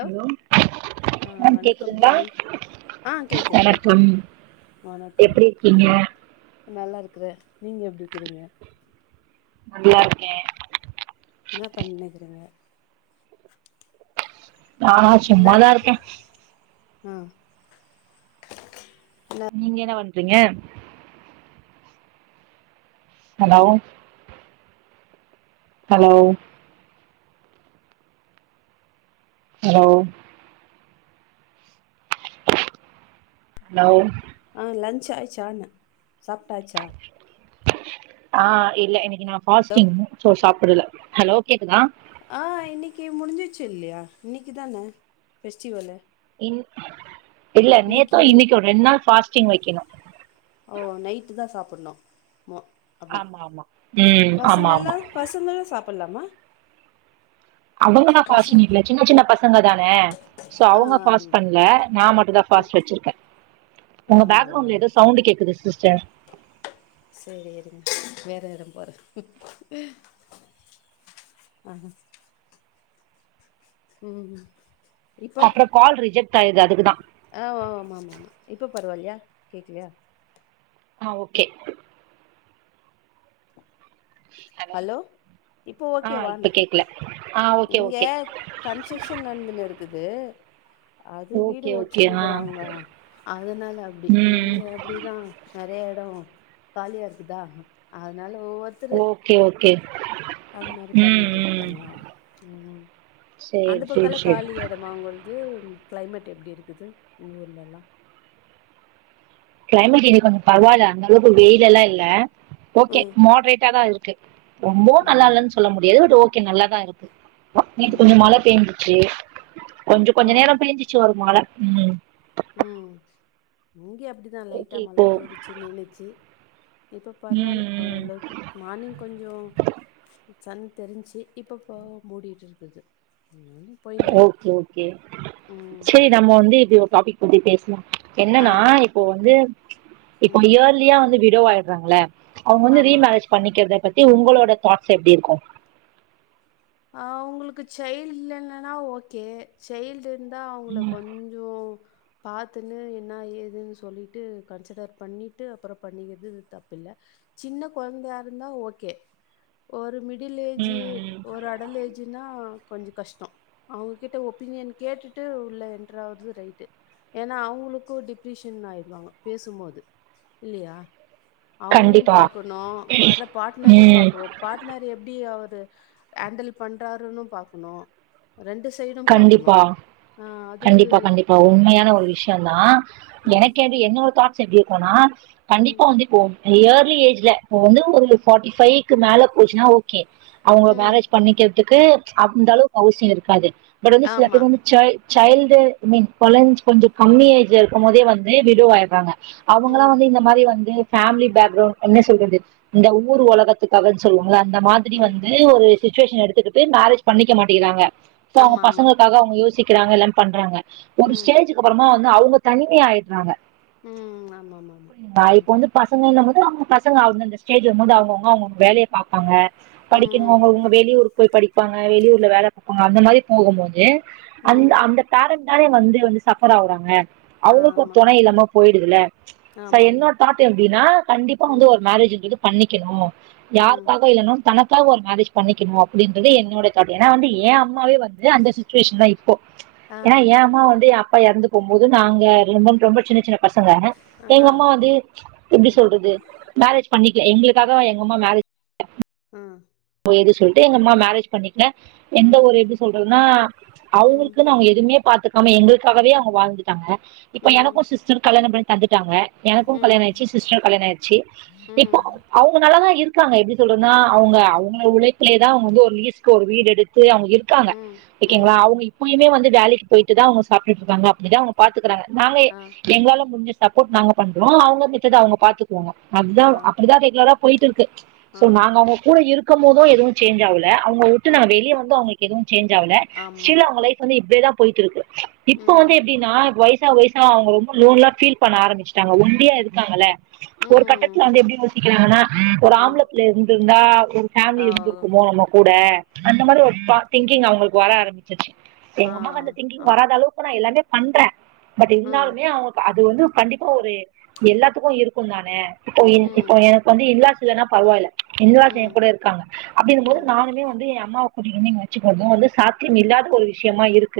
Hello ஆ ma'am வணக்கம் கேக்குதுங்களா தோழி ஆ கேக்குது கேக்குது வணக்கம் வணக்கம் எப்டி இருக்கீங்க நா நல்லாருக்குற நீங்க எப்டிக்கிறீங்க நல்லாருக்கே என்ன பண்ணிக்குறீங்க நானா என்ன சும்மாதா இருக்கே ஆ நீங்க என்ன பண்றீங்க ஹலோ ஹலோ ஹலோ ஹலோ ஆ லன்ச் ஆயுச்சா என்ன சாப்ட்டாச்சா ஆ இல்ல இன்னைக்கு நா ஹலோ ஃபாஸ்டிங் சோ சாப்புடல ஹலோ கேக்குதா ஆ இன்னைக்கு முடிஞ்சுச்சு இல்லயா இன்னைக்கு தான ஃபெஸ்டிவலு இன் இல்ல நேத்து இன்னைக்கு ரெண்ட் நாள் ஃபாஸ்டிங் வக்கணு ஓ நைட்டு தா சாப்புட்ணு மொ ஆமா ஆமா ம் ஆமா ஆமா பசங்களு சாப்புட்லாமா அவுங்கள்லா ஃபாஸ்டிங் பசங்க இல்ல சின்ன சின்ன பசங்க தான சோ ஆ அவுங்க ஆம். ஃபாஸ்ட் பண்ல நா மட்டுந்தா ஆ ஃபாஸ்ட் வச்சிருக்க உங்க ஆமாவா பேக்ரவுண்ட்ல ஏதோ சவுண்டு கேக்குது சிஸ்டர் சேரி இருங்க வேற எடம் போற ஆ ம் இப்போ அப்புற கால் ரிஜெக்ட் ஆயிருது அதுக்குதா ஆ ஆமா ஆமாமா இப்போ பரவாயில்லையா கேக்கலையா ஆ ஓகே ஹலோ இப்போ ஆ இப்ப ஓகேவான்ன கேக்கல ஆ ஓகே இங்க ஓகே கன்செஷன் நடந்துன்னு இருக்குது அது வீடு ஓகே ஓகே ஆ ஒச்சுன்னுக்கிறாங்க அதனால அப்டி ம் இங்க அப்டிதா நெறைய எடோ காலியாருக்குதா அதனால ஒவ்வொருத்தரு ஓகே ஓகே அது மாரி ம் ம் பண்ணிட்டுருப்பாங்க ம் சேரி அந்த சேரி பக்கலா சேரி காலி எடமா உங்கள்து கிளைமேட் எப்டி இருக்குது உங்க ஊர்லல்லா கிளைமேட் இன்னைக்கி கொஞ்ச பரவால்ல அந்தளவுக்கு வெயில் எல்லா இல்ல ஓகே ம் மாட்ரேட்டாதா இருக் கே ரொம்பவு ஆ நல்லா இல்லன் சொல்ல முடியாது பட் ஓகே நல்லாதா இருக்கு நேத்து கொஞ்சோ மழ ம் பெஞ்சிச்சு கொஞ்ச ஓ கொஞ்சோ நேரோ பெஞ்சிச்சு ஒரு மழ ம் இங்கயு அப்டிதா ஓகே லைட்டா மழ இப்போ தூரிச்சு நின்னுச்சு இப்ப பரவால்ல ம் ம் ஒரளவுக்கு மார்னிங் கொஞ்சோ சன் தெரிஞ்சு இப்பப்போ மூடிட்டு இருக்குது ம் போயினுக்குது ஓகே ஓகே ம் செரி நம்ம வந்து இப்டி ஒரு டாபிக் பத்தி பேசனு ஆ என்னன்னா இப்போ வந்து இப்போ ம் இயர் லியா வந்து விடோ ஆயிட்றாங்கல்ல அவுங்க வந்து ஆமா ரீமரேஜ் பண்ணிக்கிறத பத்தி உங்களோட தாட்ஸ் எப்டி இருக்கு அவுங்களுக்கு சைல்டு இல்லனன்னா ஓகே சைல்டு இருந்தா அவுங்க ம் கொஞ் சோ பாத்துன்னு என்ன ஏதுன்னு சொல்லிட்டு கன்சிடர் பண்ணிட்டு அப்றோ பண்ணிக்கிறது இது தப்பில்ல சின்ன கொழந்தையா இருந்தா ஓகே ஒரு மிடில் ஏஜ்ஜி ம் ம் ஒரு அடல் ஏஜுனா கொஞ்சோ கஷ்டோ அவுங்க கிட்ட ஒப்பீனியன் கேட்டுட்டு உள்ள இன்டர்றாவது ரைட்டு ஏன்னா அவுங்களுக்கு டிப்ரிஷ்ன் ஆயடுவாங்க பேசும்போது இல்லியா அவுங்களியு கண்டிப்பா பாக்குணு வர்ற பாட்னரையு ம் பாக்கணோ பாட்னர் எப்டி அவரு ஹேண்டல் பண்ணுறாருன்னு பாக்குணு ரெண்டு சைடு பாக்குணு ஆ அது இப்ப உண்மையான ஒரு விஷ்யதா ம், எனக்கு எது என்னொடா தாட்ஸ் எப்டி இருக்குனா ம், கண்டிப்பா வந்து இப்போ இயர்லி ஏஜ்ல இப்ப வந்து ஒரு ஃபோர்ட்டி ஃபைவ்க்கு மேல போச்சுன்னா ஓக் கே அவுங்ளுக் ம். மேரேஜ் பண்ணிக்கிறதுக்கு அந்த அளவுக்கு அவசிய இருக்காது பட் வந்து சில ஆமா. பேத்துக்கு வந்து சைல் சைல்டு மீன் கொழஞ்ச கொஞ்சோ கம்மி ஏஜ்ல இருக்கு போதே வந்து விடோவய்டுறாங்க அவுங்கலா ம், வந்து இந்த மாரி வந்து ஃபேமிலி பேக்ரவுண்ட் என்ன சொல்றது இந்த ஊர் உலகத்துக்காக சொல்லுவாங்க அந்த மாதிரி ம். வந்து ட்டு ஒரு சிச்சுவேஷன் எடுத்துக்கிட்டு மேரேஜ் பண்ணிக்க மாட்டேங்கிறாங்க ஆமா ஆமா காக அவுங்க யோசிக்கிறாங்க எல்ல பண்றாங்க ஒரு ம், ஸ்டேஜக்கு அப்றோமா வந்து அவுங்க தனி ஆய்டுறாங்க ம். ஆமாமாமா. நா ம், இப்போ வந்து பசங்கங்க போது அவுங்க பசங்க அந்தந்த ஸ்டேஜ்ஜி வருபோது அவுங்கவுங்க அவுங்க வேலய பாப்பாங்க படிக்கிணு ம், அவுங்கவுங்க வெளியூருக் போய் படிப்பாங்க வெளியூர்ல வேல பாப்பாங்க அந்த மாதிரி போகு போது அந்த ம். அந்த பேரண்ட் தானே அங்க வந்து வந்து சஃபர் ஆவுறாங்க அவுங்களுக்கு ஒரு ஆமா. தொணை இல்லாம போயிடுதுல சோ ஆமாமா. என்னோட தாட் எப்டின்னா கண்டிப்பா ம், வந்து ஒரு மேரேஜுன்றது பண்ணிக்கிணு ம். யாருக்காக இல்லனாலு தனக் கா ஒரு மேரேஜ் பண்ணிக்கிணு அப்டின்றது என்னோட தாட் ஏனா வந்து என் அம்மாவே வந்து அந்த சிச்சுவேஷன்ல இப்போ ஆ, ஏனா என் அம்மா வந்து என் அப்பா எறந்து போகுமோது நாங்க ரொம்ப ரொம்ப சின்ன சின்ன பசங்க ஆ, எங்க அம்மா வந்து எப்டி ம், சொல்றது மேரேஜ் பண்ணிக்கில எங்களுக்காக எங்கம்மா மேரேஜ் ம் [unintelligible] சொல்ட்டு எங்க அம்மா மேரேஜ் பண்ணிக்கல எந்த ம், ஒரு எப்டி சொல்றதுன்னா அவங்களுக்குனு அவுங்க எதுவுமே பாத்துக் ஆமா எங்களுக்காவவே அவுங்க வாழ்ந்துட்டாங்க ம், இப்ப ம், எனக்கு சிஸ்டர்க்கு கல்யாணோ பண்ணி தந்துட்டாங்க எனக்கு ம், கல்யணோ ஆயிச்சி சிஸ்டர் கல்யாண ஆயி ச்சி இப்போ ம், அவுங்க நல்லதா இருக்காங்க எப்டி சொல்றதுனா அவுங்க அவு ங்க உழைப்பிலேதா அவுங்க வந்து லீஸ்க்கு ஒரு வீடு எடுத் து அவுங்க இருக்காங்க ம், ஓகேங்ளா ம். அவுங்க இப்போயுமே வந்து வேலைக்கு போயிட்டுதா அவுங்க சாப்டுட்டு இருக்காங்க எதோ அவுங்க பாத்துக்கறாங்க நாங்க ஆ, எங்களால முடிஞ்ச சப்போர்ட் நாங்க பண்றோம் அவுங்க மிச்சத அவுங்க பாத்துக்குவாங்க அதுதா ஆ. அப்டிதா ரெகுலரா போயிட்டு இருக்கு ஆ நாங்க அவுங்க கூட இரு க்கும் போது எதுவு சேஞ்ச் ஆகல அவுங்க விட்டு ஆ நாங்க வெளிய வந்து அவுங்க எதுவு சேஞ்ச் ஆகல ஆமா ஸ்டில் அவுங்க லைஃப் வந்து இப்டியேதா போயிட்ருக்கு இப்ப ம் வந்து எப்டின்னா வை வயசா வயசா அவுங்க ரொம்ப லோன்லா ஃபீல் பண்ண ஆரம்பச்சிட்டாங்க ஒண்டியா இருக்காங்கல்ல ஒரு ம் கட்டத்துல வந்து எப்டி யோசிக்கிறாங்கனா ஒரு ம் ஆம்பல புள்ள இருந்திருந்தா ஒரு அப்டி ஆ இருந்திருக்குமோ நம்ம கூட அந்த மாரி ஒரு திங்கிங் அவுங்களுக்கு வர ஆரம்பச்ச ஆ எங்க அம்மாக்கு அந்த திங்கிங் ஆம் வராத அளவுக்கு நா எல்லாமே பண்ற பட் ம் இருந்தாலுமே அவுங்களுக்கு அது வந்து கண்டிப்பா ஒரு எல்லாத்துக்கு இருக்குந்தான இப்போ இன் ம் இப்போ எனக்கு வந்து இன்லாஸ் இல்லன்னா பரவாயில்ல இன்லாஸ் என் ம் கூட இருக் காங்க அப்டி இருக்கும்போது ம் நானுமே வந்து என் அம்மாவ கூட்டி வந்து இங்க வச்சிக்கற்து வந்து சாத்தியம் இல்லாத ஒரு விஷியமா இருக்கு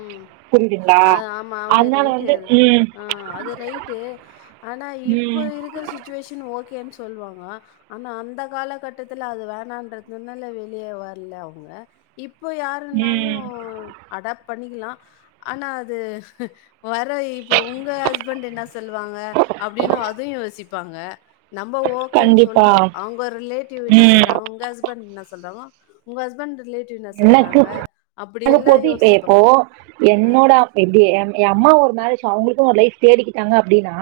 ம் புரிதுங்ளா அது ஆமா அவ அதுனால ரைட்டு வந்து அது எ ஆ அது ரைட்டு ஆனா இப்ப ம் இருக்க சிச் சுவேஷன் ஓகேனு சொல்லுவாங்க ஆனா அந்த காலகட்டத்துல அது வேணான்றதுனால வெளிய வரல அவுங்க இப்போ யாருனாலியு ம் அடாப் பண்ணிக்குலா ஆனா அது வர இப்ப உங்க ஹஸ்பண்ட் என்ன சொல்லுவாங்க அப்டினு அது யோசிப்பாங்க நம்போ ஓகேனு கண்டிப்பா சொல்றோ அவுங்க ஒரு ரிலேட்டிவ் என்னா ம் சொல்றாங்கோ உங்க ஹஸ்பண்ட் என்னா சொல்றாங்கோ உங்க ஹஸ்பண்ட் ரிலேட்டிவ் என்ன எனக்கு சொல்றாங்க அப்டி அங்க எல்லா போது இப்ப யோசிப்போ இப்போ என்னோட அப் எப்டி எ எ அம்மா ஒரு மேரேஜ் அவுங்களுக்கு ஒரு லைஃப் தேடிக்கிட்டாங்க அப்டினா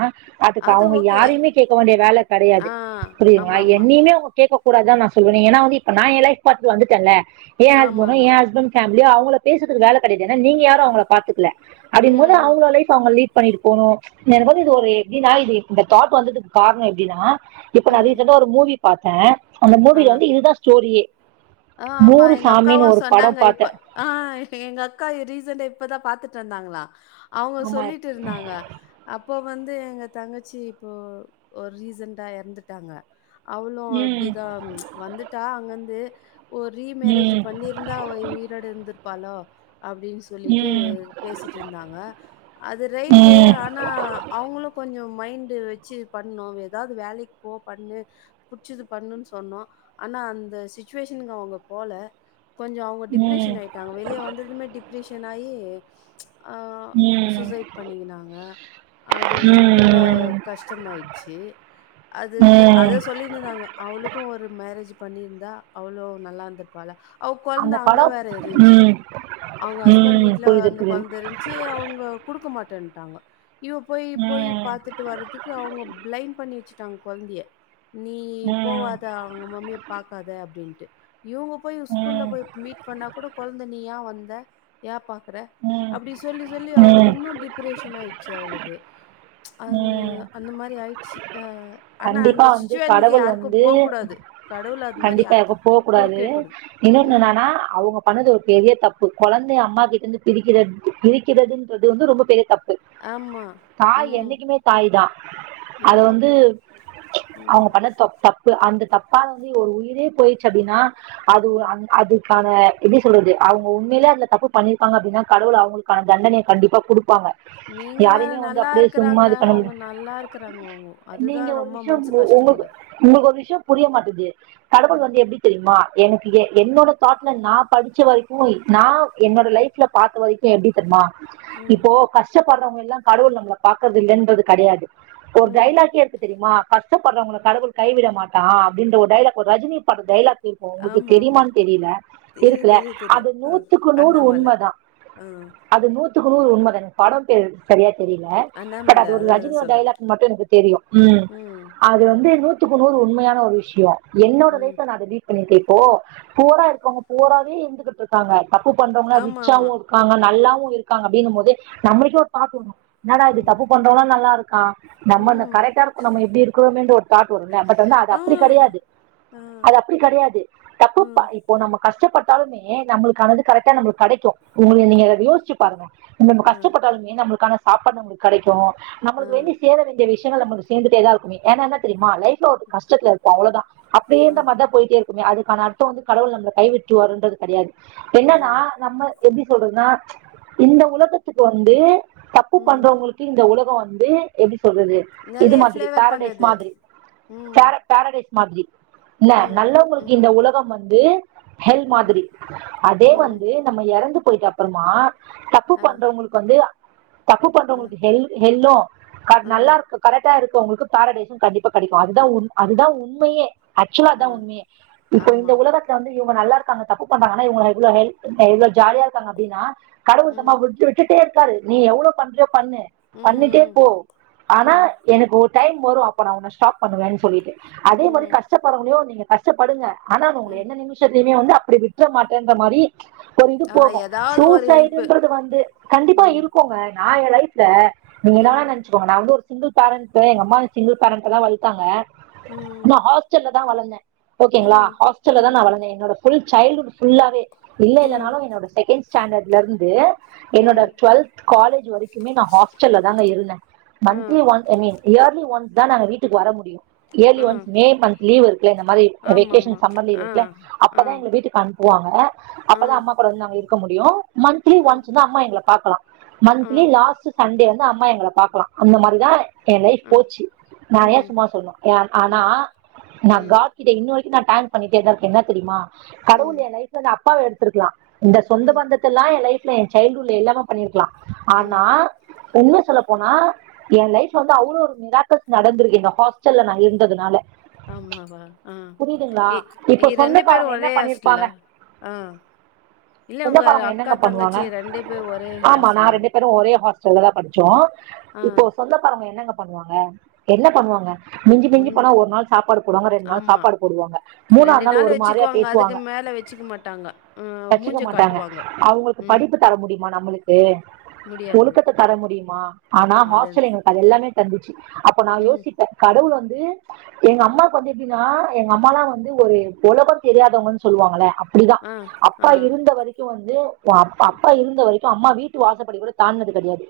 அதுக்கு அது அவுங்க ஓகே. யாரையுமே கேட்க வேண்டிய வேல கெடையாது ஆ புரிதுங்ளா ஆமாமா. என்னையுமே அவுங்க கேட்க கூடாதுதா நா சொல்வ ஏனா வந்து இப்ப நா என் லைஃப் பாத்துட்டு வந்துட்டன்ல என் ஹஸ்பண்ட் ஆமாமா. என் ஹஸ்பண்ட் ஃபேமுலி அவுங்கள பேசுறதுக்கு வேல கெடையாது ஏனா நீங்க யாரு அவுங்கள பாத்துக்கல அப்டிங்குபோது ம், அவுங்க லைஃப் அவுங்க லீட் பண்ணிட்டு போனு எனக்கு வந்து இது ஒரு எப்டின்னா இது இந்த தாட் வந்ததுக்கு காரணோ எப்டின்னா இப்ப ம், நா ம். ரீசண்டா ஒரு மூவி பாத்த அந்த ஆ. மூவில வந்து இதுதா ஸ்டோரியே ஆ ஆமா நூறு எங்க அக்காவு சாமின்னு ஒரு சொன்னாங்க படம் இப்ப பாத்தேன் ஆ எங்க அக்கா ரீசண்டா இப்பதா பாத்துட்டு இருந்தாங்ளா அவுங்க ஆமா சொல்லிட்டு இருந்தாங்க அப்போ வந்து எங்க தங்கச்சி இப்போ ஒரு ரீசண்டா இறந்துட்டாங்க அவளு ம் அப்டிதா வந்துட்டா அங்கந்து ஒரு ரீமேரேஜ் ம் பண்ணியிருந்தா அவ உயிரோடு இருந்திருப்பாளோ அப்டின்னு சொல்லிட்டு ம் பேசிட்டு இருந்தாங்க அது ரைட்டு ம் ஆனா அவுங்களு கொஞ்சோ மைண்டு வெச்சு பண்ணு ஏதாது வேலைக் போ பண்ணு புட்ச்சுது பண்ணுனு சொன்னோ ஆனா அந்த ச்சுவேஷன் னுங்க அவுங்க போல கொஞ்சோ அவுங்க ம் டிப்ரஷன் ஆயி ட்டாங்க வெளிய வந்ததுமே டிப்ரஷன் ஆயி ஆ ம் சூசைட் பண்ணிக்கினாங்க அது ரொம்ப ம் கஷ்டமாயிச்சி அதுக்கு அத ம் சொல்லிட்டு இருந்தாங்க அவுளுக்கு ஒரு மேரேஜ் பண்ணிருந்தா அவ்ளு நல்லா இருந்திருப்பால அவ கொழந்த அந்த அங்கே படம் வேற இருந்துச்சு ம் அவுங்க ஹஸ்பண்ட் ம் வீட்ல புரியுது அந்த புரியுது கொழந்த இருந் துச்சு அவுங்க குடுக்க மாட்டேட்டாங்க இவ போய் போய் ம் பாத்துட்டு வரத் க்கு அவுங்க பிளைம் பண்ணி வச்சுட்டாங்க கொழந்தய நீ ம் போவாத அவுங்க மம்மிய பாக்காத அப்டின்ட்டு இவுங்க போய் ஸ்கூல்ல ம் போய் மீட் பண்ணா கூட கொழந்த நீ ஏ வந்த ய பாக்குற ம் அப்டி சொல்லி சொல்லி அவளுக்கு ம் இன்னு டிப்ரெஷன் ஆயிச்சு அவளுக்கு ம்ச் அது ம் அந்த மாரி ஆயிச்சு ஆ ஆனா கண்டிப்பா அந்த வந்து சுச்சுவேனுக்கு கடவுள் யாருக்கு வந்து போ கூடாது கடவுள் அது மாரி யாருக் போவகூடாது இன்னொன்னு என்னன்னா அ அவுங்க பண்ணது ஒரு பெரிய தப்பு கொழந்தை அம்மா கிட்ட இருந்து பிரிக்றத் பிரிக்கிறதுன்றது வந்து ரொம்ப பெரிய தப் பு ஆமா. தாய் ம். என்னைக்குமே தாய் தா அத ம். வந்து அவுங்க ம் பண்ணது தப்பா து அந்த தப்பால வந்து ஒரு உயிரே போயிட்ச்சி அப்டின்னா அதுவு ம் அது அதுக் நாம எப்டி சொல்றது அவுங்க உண்மையிலே அந்த தப்பு பண்ணிருக்காங்க அப்டின்னா கடவுள் அவுங்களுக்கான தண்டனைய கண்டிப்பா குடுப்பாங்க நீங்க வேற யாரையுமே வந்து நல்லா அப்படியே சும்மா இருக்குறாங்க இது பண்ண அவங்க முடியாது நல்லா இருக்குறாங்கோ அவங்க அதுதா ரொம்ப மனசுக்கு ஒ உங்களுக்கு உங்களுக்கு ஒரு விஷியோ புரிய மாட்டேது கடவுள் ம் வந்து எப்டி தெரிமா எனக்கு எ என்னோட தாட்ல நா படிச்ச வரைக்கு நா என்னோட லைஃப் லைப்ல பாத்த வரைக்கு எப்டி தெரிமா ம் இப்போ கஷ்டப்படுறவங்க எல்லா கடவுள் நம்ள பாக்குறத் இல்லைன்றது கெடையாது ஒரு ம். டைலாக்கே இருக்கு தெரியுமா கஷ்டப்படுறவங்கள கடவுள் கைவிட மாட்டா அப்டின்ற ஒரு டைலா ஒரு ரஜினி பட டைலாக் இப்ப உங்ளுக்கு ஆமாமா. தெரியுமான்னு தெரியல தெரியும், இருக்குல தெரியும், அது தெரியும். அ நூத்துக்கு நூறு அண்ணாமலை. உண்மதா ஆ அது நூத்துக்கு நூறு உண்மதா எனக் படொ பெரு சரிய தெரியில அ பட் அது அண்ணாமலை ஒரு அதுல தான் ரஜினியோ சொல்றாரு. டைலாக் மட்டு எனக்கு தெரியு உம் ம் அது ம் வந்து நூத் நூத்துக்கு நூறு உண்மையான ஒரு விஷியோ என்னோட ம். லைஃப்ல அத நா விட் பண்ணிருக்க இப்போ புவரா இருக்கவங்க புவராவே இருந்துகுட்டு இருக்காங்க தப்பு பண்றவங்களா ரிச்சாவு ஆமாமா. இரு கங்க நல்லாவு இருக்காங்க அப்டின்னும் போது நம்மளுக்கே ஒரு [unintelligible] தோனு என்னடா இது ம் தப்பு பண்றோவ்லா நல்லா இருக்கா நம்ம ந ம். கரெக்டா இருக்கோ நம்ம இப்டி இருக்கோமென்ற ஒ தாட் வரு இல்ல பட் வந்து அது ஆ அப்படி கெடையாது ஆ அது அப்படி கெடையாது தப்புப்பா ம். இப்போ நம்ம கஷ்டப்பட்டாலுமே நம்புளுக்கானது கரெக்டா நம்புளுக்கு கெடைக்கு உங்கள நீங்க அத யோசிச்சி பாருங்க நம்ம ஆ கஷ்டப்பட்டாலுமே நம்பளுக்கான சாப்பாடு நம்மளுக்கு கடைக்கு ஆ ஆ நம்மளுக்கு வேண்டிய சேர வேண்டிய விஷியங்கள் நம்மளுக்கு சேந்துட்டேதா இருக்குமே ஏன்னான தெரியுமா லைப்ல ஒரு கஷ்டத்துல இருப்போ அவ்வளொதா ஆ அப்டியேருந்த மாரிதா போயிட்டே இருக்குங்க அதுகான அர்தொ வந்து கடவுள் நம்மள கை விட்றுவாருண்ரது கெடையாது ஆ. என்னனா நம்ம எப்டி சொல்றதுன்னா ம்ச் இந்த உலகத்துக்கு வந்து தப்பு ம். பண்றவங்களுக்கு இந்த உலகோ வந்து எப்டி சொல்றது இது நெறைய மாதிரி ஃப்ளேவர் போரடைஸ் பண்ணது. மாதிரி ம் பேர பேரடைஸ் மாதிரி இன்ன ம் ம் நல்லவொங்களுக்கு இந்த உலகம் வந்து ஹெல் ம் மாதிரி அதே ம். வந்து நம்ப எறந்து போயிட்ட அப்றமா தப்பு ஆ பண்றவுங்களுக்கு வந்து தப்பு ஆ பண்றவங்களுக்கு ஹெல் ஹெல்லு க ஆ நல்லா இருக்க கரெக்டா இருக்கவுங்களுக்கு போரடைசு கண்டிப்பா கெடைக்கு அதுதா உண் அதுதான் உண்மையே ப ஆக்சுவலா ஆ அதா உண்மயே இப்ப ஆமா. இந்த உலகத் இப்ப வந்து இவுங்க நல்லாருக்காங்க தப்பு பண்றாங்க அன இவுங்க ரெகுளரா எவ்ள எள் ஜாலியா இருக்காங்கப்டின்னா கடவுள் சும்மா ம். விட் விட்டுட்டே இருக்காரு நீ எவ்ளோ பண்றியொ பண்ணு ம், பண்ணிட்டே ம். போ ஆனா ம். எனகு ஒரு டைம் வரு அப்பொ நா உன்ன ஸ்டாப் பண்ணுவேனு சொல்லிட்டு அதே மாரி ம். கஷ்டப்பறவங்களையு நீங்க கஷ்ட படுங்க ஆனா நா உன்ன ம். எந்த நிமிஷத்தியுமே வந்து அப்டி விட்ற மாட்டேன்ற மாரி ம்ச் இது ஆ போது ஏதாவது ஒரு ஹெல்ப்பு. சூசைடுன்றது வந்து கண்டிப்பா ம். இருக்குங்க நா எ லைஃப்ல நீங்க ம். என்னாவென ப்போ நா வந்து ஒரு சிங்குள் பேரண்ட்டு எங்க அம்மாவு சிங்குள் பேரண்ட்டாதா வளத்தாங்க நா ம். ஹாஸ்டல்ல தா வளந்தே ஓக்கேங்ளா ம். ஹாஸ்டல்ல ம். தா நா வளந்தே என்னோட ஃபுல் சைல்ட்டு ஃஉட் புல்லாவே இல்ல ம். இல்லனாலு என்னோட செகண்ட் ஸ்டாண்டர்ட்ல இருந்து என்னோட ம். டுவெல்த் காலேஜ் வரைக்குமே நா ஹாஸ்டல்ல தாங்க இருந்தேன் ஆ. Monthly once I mean yearly once தா நாங்க வீட் வீட்டுக்கு வர முடியும் இயர்லி ஆ. ஒன்ஸ் மே மந்த் லீவு இருக்குல இந்த மாரி ஆமாமா. வெகேஷன் சம்மர் லீவ் ஆ. இருக்குல ஆ. அப்பதா எங்கள வீட்டுக்கு அனுப்புவாங்க ஆ. அப்பதா அம்மா கூட வந்து நாங்க இருக்க முடியு மந்த்லி ஆ. ஒன்ஸ் வந்து அம்மா எங்கள பாக்கலாம் ஆ. மந்த்லி லாஸ்ட் சண்டே வந்து அம்மா எங்கள பாக்கலா அந்த மாரிதா ஆ. என் லைஃப் ஆ. போச்சி நா ஏன் ம். சும்மா சொல்லனு என் அண் அண் நா ம். நா ம். காட் கிட்ட இன்னு வரைக்கு நான் தேங்க் பண்ணிட்டேதா இருக்கேன் என்ன தெரிமா கடவுள் ம். என் லைஃப் எங்க அப்பாவ எடுத்துருக்கலா இந்த சொந்த ம். பந்தத்தல்லா என் லைஃப்ல என் சைல்டுஹுட்ல இல்லாம பண்ணிருக்கலா ம். ஆனா உண்மைய சொல்லபோனா எ லைஃப் வந்து அவ்ளவு ஒரு மிராக்கல்ஸ் நடந்திருக்கு என் ஹாஸ்டல்ல நா இருந் ததுனால ஆமாவா ஆ எ இப்போ எ ரெண்டு பேரும் சொந்தக்காரங்க என்ன ஒரே ஹாஸ்டல பண்ணிருப்பாங்க ஆ இல்ல உங்க சொந்தக்காரங்க அக்கா என்னங்க பண்ணுவாங்க தங்கச்சி ரெண்டு பேரு ஒரே ஹாஸ்டலா சொல்லதா படிச்சோ இப்போ சொந்தகாரங்க என்னங்க பண்ணுவாங்க என்ன பண்ணுவாங்க மிஞ்சு மிஞ்சு ஒன் போனா ஒரு நாள் சாப்பாடு போடுவாங்க ரெண்டு நாள் ஆமா. சாப்பாடு போடுவாங்க மூணாது நாள் ஒரு மாரியா வச்சுக்குவாங்க. அதுக்கு பேசுவாங்க மேல வச்சுக்க மாட்டாங்க. அ வச்சுக்க மூஞ்ச மாட்டாங்க காட்டுவாங்க. அவுங்களுக்கு ம். படிப்பு தர முடியுமா நம்பளுக்கு முடியாது. ஒழுக்கத்த தர முடியுமா ஆனா அதன் ஹாஸ்டல் எங்களுக்கு அது எல்லாமே தந்துச்சி அப்ப நா ம். யோசிப்பேன் கடவுள் வந்து எங்க அம்மாக்கு வந்து எப்டின்னா எங்க அம்மாலா வந்து ஒரு உலகம் தெரியாதவங்கன் சொல்வாங்கள அப் அப்டிதா ஆ, ஆ, அப்பா இருந்த வரைக் க்கு வந்து அப்பா அப்பா இருந்த வரைக்கு அம்மா வீட்டு வாசப்படி கூட தாண்டுனது கெடையாது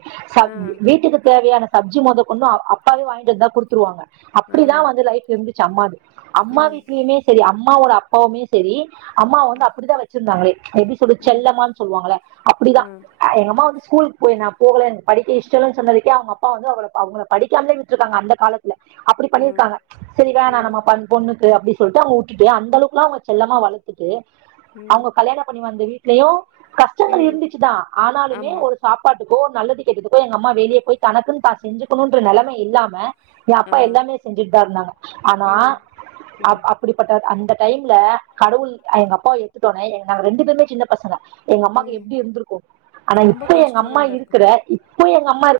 ஆ, சப் வீட்டுக்கு தேவையான சப்ஜி மொத கொண்டு அ அப்பாவே வாங்கிட்டு வந்தா குடுத்துருவாங்க ஆ. அப்டிதா வந்து லைஃப் இருந்துச்சி அம்மாது அம்மா ம், வீட்லையுமே சரி அம்மாவோட அப்பாவுமே சரி அம்மாவ வந்து ம், அப்டிதான் வச்சிருந்தாங்களே எப்படி சொல்றது ம். செல்லம்மா சொல்லுவாங்கள அப்டிதா ஆ, எங்கம்மா வந்து ஸ்கூல்க்கு போய் நா போவலே படிக்க இஷ்டல்ல சொன்னதுக்கே அவுங்க அப்பா வந்து அவல அவுங்கல படிக்காமே விட் விட்ருக்காங்க அந்த காலத்துல அப்டி ஆ, பண்ணிருக்காங்க சரி ஆ. வேனா நம்ப பண் பொண்ணுக்கு அப்டி சொல்டு அவுங்க உட்டுட்டு அந்தளவுக்குலா அவுங்க செல்லமா வளர்த்து ட்டு ம், அவுங்க கல்யாணம் பண்ணி வந்த வீட்டுலையு கஷ்டங்கள் ம். இருந்துச்சி தா ஆனாலுமே ஆமா. ஒரு சாப்பாட்டுக்கோ நல்லது கெட்டதுக்கோ எங்க அம்மா வெளிய போய் தனக்குன்னு தா செஞ்சுக்கணூன்ற நெலமை இல்லாம என் ஆ. அப்பா எல்லாமே செஞ்சுட்டு தா இருந்தாங்க ஆனா ம், அப் ம், அப் அப்டிப்பட்ட அ அந்த டைம்ல கடவுள் எங்க அப்பாவ எடுத்துட்டோன எங் நாங்க ரெண்டு பேருமே சின்ன பசங்க எங்க அம்மாக்கு ம். எப்டி இருந்திருக்கும் ஆனா ரொம்ப இப்ப எங்க கஷ்டமா அம்மா தான் இருக்கும் இருக்குற இப்போ எங்க அம்மா இரு